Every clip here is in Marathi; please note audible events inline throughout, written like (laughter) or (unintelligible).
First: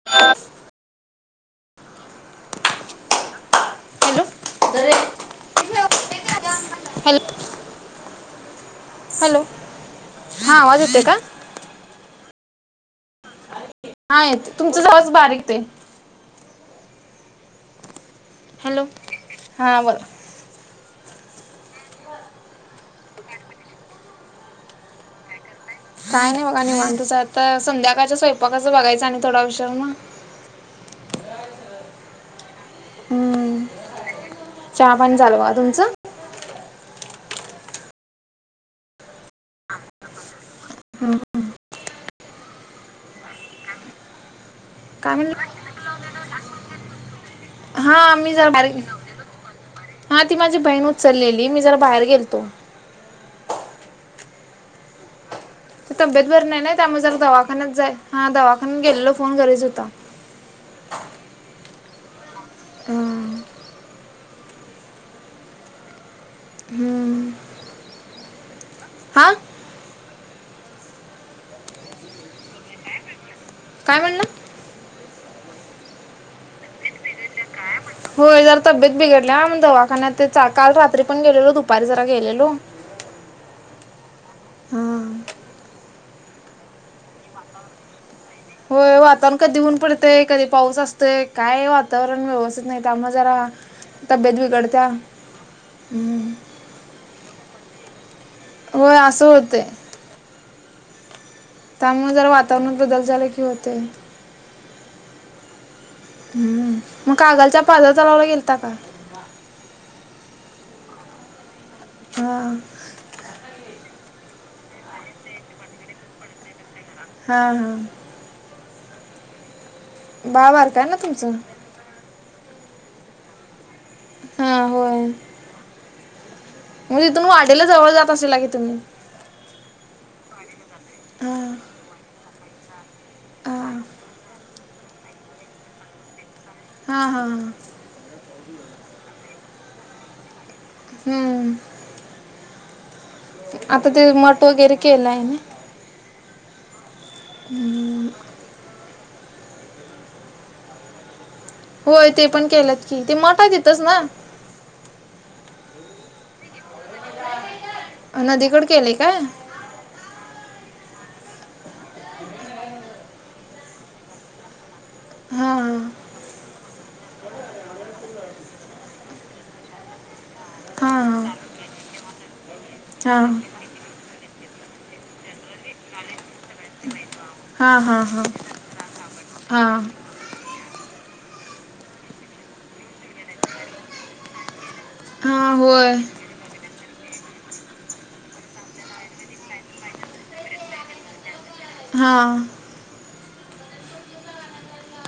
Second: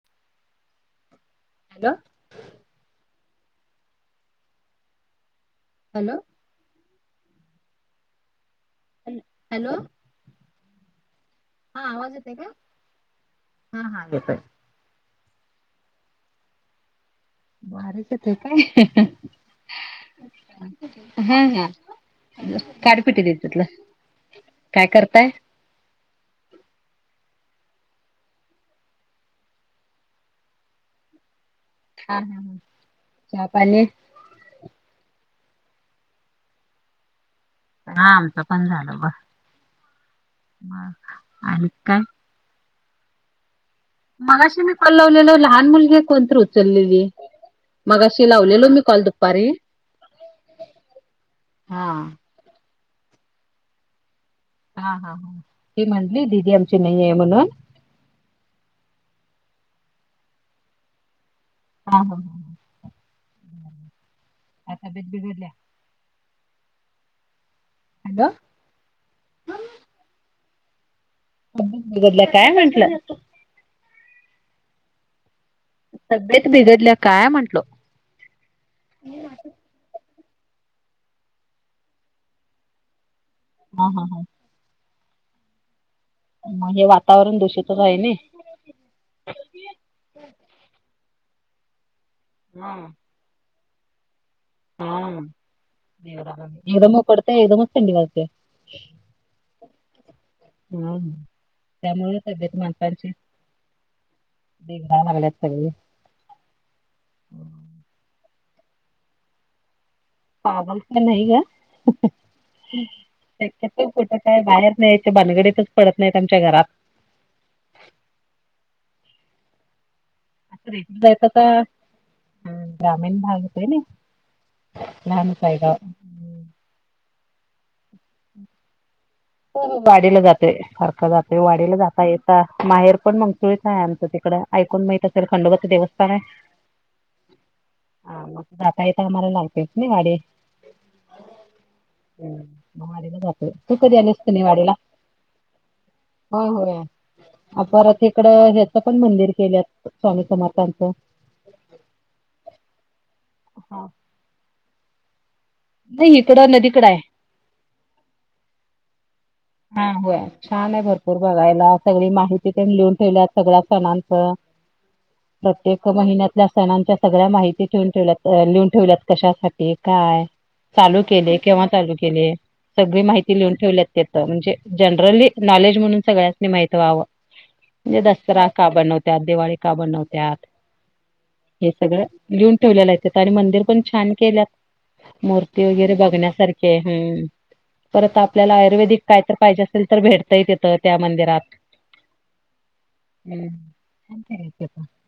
ह. हॅलो. हॅलो दरे. हॅलो. हल्प. हॅलो हा आवाज यते का? हा आवाज येत आहे का? हा हा नाही येतोय तुमचं झावच बारीक ते बारीच ते काय हॅलो हा बोला ह ह. काडीपिटी द्यायच्यातलं काय करताय? काय नाही बघा निी म्हण तोच आता संध्याकाळच्या स्वयंपाकाचं बघायचं आणि थोडा विषवर मग हा हा हा चहा हम्म पानी चहा पण चालू तुमचं? हा आमचं पण झालं ब आणि काय? मगाशी मी काय कलवलेल म्हणलं लहान मुलगी कोणतरी उचललेली हा मगाशी मी जर लावलेलो मी बाहेर कॉल दुपारी हा ती माझी बहीण उचललेली मी जरा हा बाहेर गेलतो. हा हा हा. ती तब्येत म्हटली भर दिदी नाही आमची त्यामुळे आहे जर म्हणून दवाखान्यात जाय हा दवाखान्यात गेलेलो फोन घरीच होता हा हा ह ह आता बेट बिघडल्या हम्म ह ना हा अ बदला काय म्हंटलं काय म्हणलं तब्येत बिघडल्या काय म्हंटल होय जर तब्येत बिघड म दवाखान्यात ते काल रात्री पण गेलेलो दुपारी जरा गेलेलो हा हा हा मग हे वातावरण दूषितच आहे ना होय वातावरण कधी ऊन पडतय कधी पाऊस असतय काय वातावरण व्यवस्थित हा नाही तबीयत ब कडते हा एकदम कडते एकदम ंडी वालतेय होय असं होतंय हम त्यामुळे जरा वातावरण बदल झाला की होते ग नाान ग्या तगली ह् मग कागलच्या पाजर चालावला गेलता का पागल तर नाही ग हा त कुठं काय बाहेर नाही ते बाानगडीतच पडत नाहीत आमच्या घरात हा हा बाळ बारक आहे ना येत तुमचं? आता ग्रामीण भागात आहे ना हा होय फयदा मग तिथून वाढेला जवळ जात असेल का की तुम्ही वाढला जातय सारखं हा जातय वाढला जाता येत माहेर पण हा मंगसुळीच आहे आमचं तिकडं ऐकून माहित असेल खंडपती देवस्थान आहे हा हा हा हा मग दातयता मारला आगतेत नाही वाडी हम्म ह मारीला आता ते मठ वगैरे केलंय ना होय होय परत हम्म. इकड पण मंदिर केल्या स्वामी समारथांचं होय ते पण केलात की ते मोठात येतच हा. ना नाही इकडं नदीकडं आहे नदीकड केलेय का हा हो छान आहे भरपूर बघायला सगळी माहिती त्यां लिहून ठेवल्या सगळ्या सणांचं हा प्रत्येक महिन्यातल्या सणांच्या सगळ्या माहिती ठेवून ठेवल्यात लिहून ठेवल्यात कशासाठी काय हा चालू केले केव्हा चालू केले सगळी हा हा माहिती लिहून ठेवल्यात तिथं म्हणजे जनरली नॉलेज म्हणून सगळ्या माहित ववं हा म्हणजे हा दसरा का बनवते दिवाळी हा का बनवते त्यात हे सगळं लिहून ठेवलेला आहे आणि मंदिर पण छान केल्यात हा मूर्ती वगैरे होय बघण्यासारखे हम् परत आपल्याला आयुर्वेदिक काय तर पाहिजे असेल तर भेटता येत येतं त्या मंदिरात हा. (unintelligible) (inaudible)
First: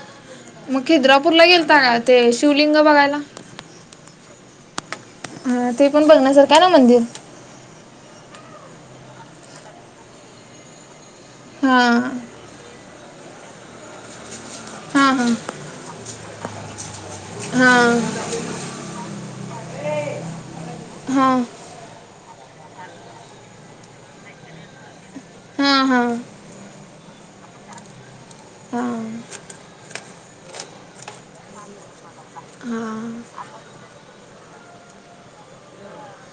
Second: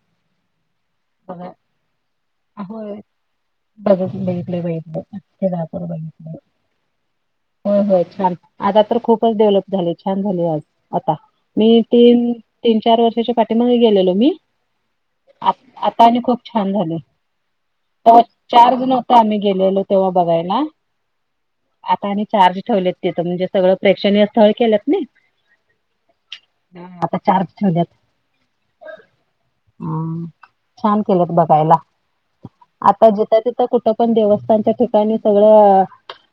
मग खिद्रापूरला बघा गेलता का? ते शिवलिंग होय बघायला? (unintelligible) (inaudible) हा, ते पण बघण्यासारखं आहे ना मंदिर. हो, हो, छान आहे, आता तर खूपच डेव्हलप झालय, छान झालय आता. मी हा ते तीन-चार वर्षाच्या पाठीमागे गेलेलो मी, हा हा आ आता आणि खूप छान झाल हा. चार जण होतो, आम्ही गेलेलो तेव्हा बघायला. हा. आता आणि चार्ज ठेवलेत तिथं,, म्हणजे सगळं प्रेक्षणीय स्थळ केल्यात नई हा हा, आता चार्ज ठेवल्यात. हा हम! छान केल्यात बघायला. हा आता जिथं-तिथं कुठं पण, देवस्थानच्या ठिकाणी सगळं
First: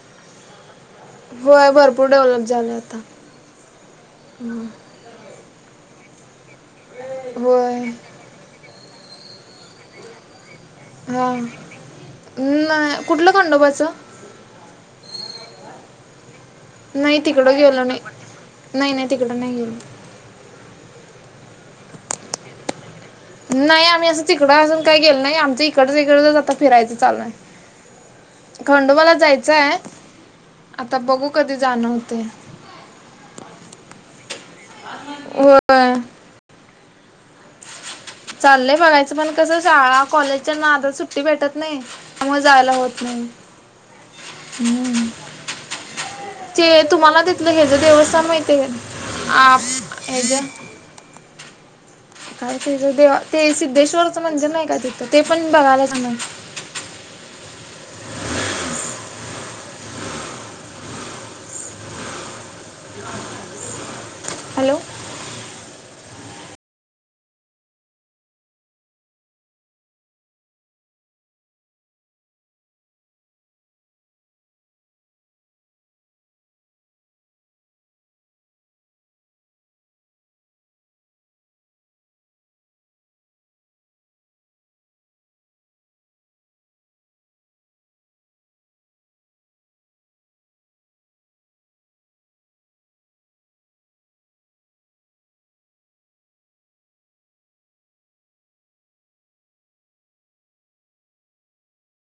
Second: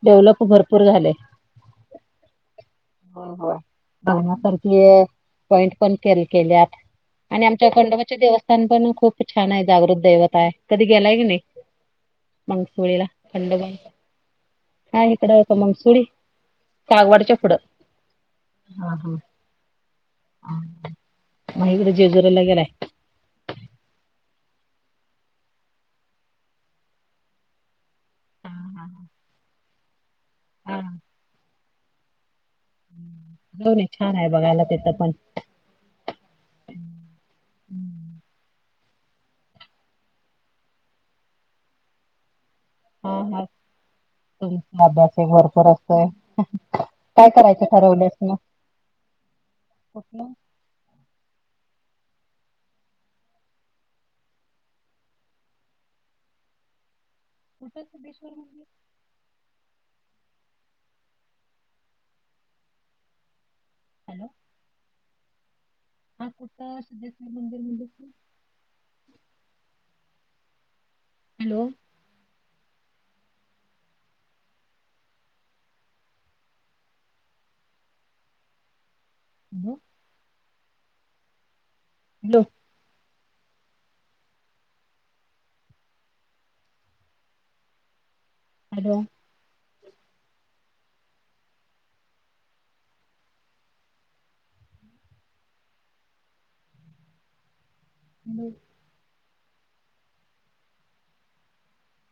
डेव्हलप भरपूर झालय. होय भरपूर डेव्हलप झालं आता (unintelligible) (inaudible) पॉइंट पण केलं केल्यात, आणि आमच्या होय खंडोबाच्या देवस्थ (unintelligible) खूप छान आहे, जागृत दैवता आहे, कधी गेलाय की नाही? हा नाही मगंसुळीला, कुठलं खंडबाई, खंडोबाचं का इकड का मंगसुळी. नाही कागवाडच्या पुढं तिकडं गेलो नाही, नाही-नाही तिकडं नाही गेलो. म इकडं जेजुरीला गेलाय? नाही आम्ही असं तिकडं अजून काय गेलो नाही, आमचं इकडच-इकडचच आता फिरायचं चाललंय. खंडोबाला जायचं आहे, आता बघू कधी जाणं होते. हो, छान आहे बघायला तेथ पण. होय. चाललंय बघायचं, पण कसं शाळा, कॉलेजच्या नादात, सुट्टी भेटत नाही, मग जायला होत हा. नाही हा. अभ्यास एक भरपूर असतोय, ते तुम्हाला काय करायचं ठरवल आहेस म? आ हेज (unintelligible) ते सिद्धेश्वरचं मंदिर नाही का तिथं? ते पण बघायलाच म्हण (unintelligible) (inaudible) हॅलो! हॅलो! हा, कुठ सिद्धेश्वर मंदिर? हॅलो! (unintelligible) (inaudible) हॅलो! हॅलो! (unintelligible) (inaudible)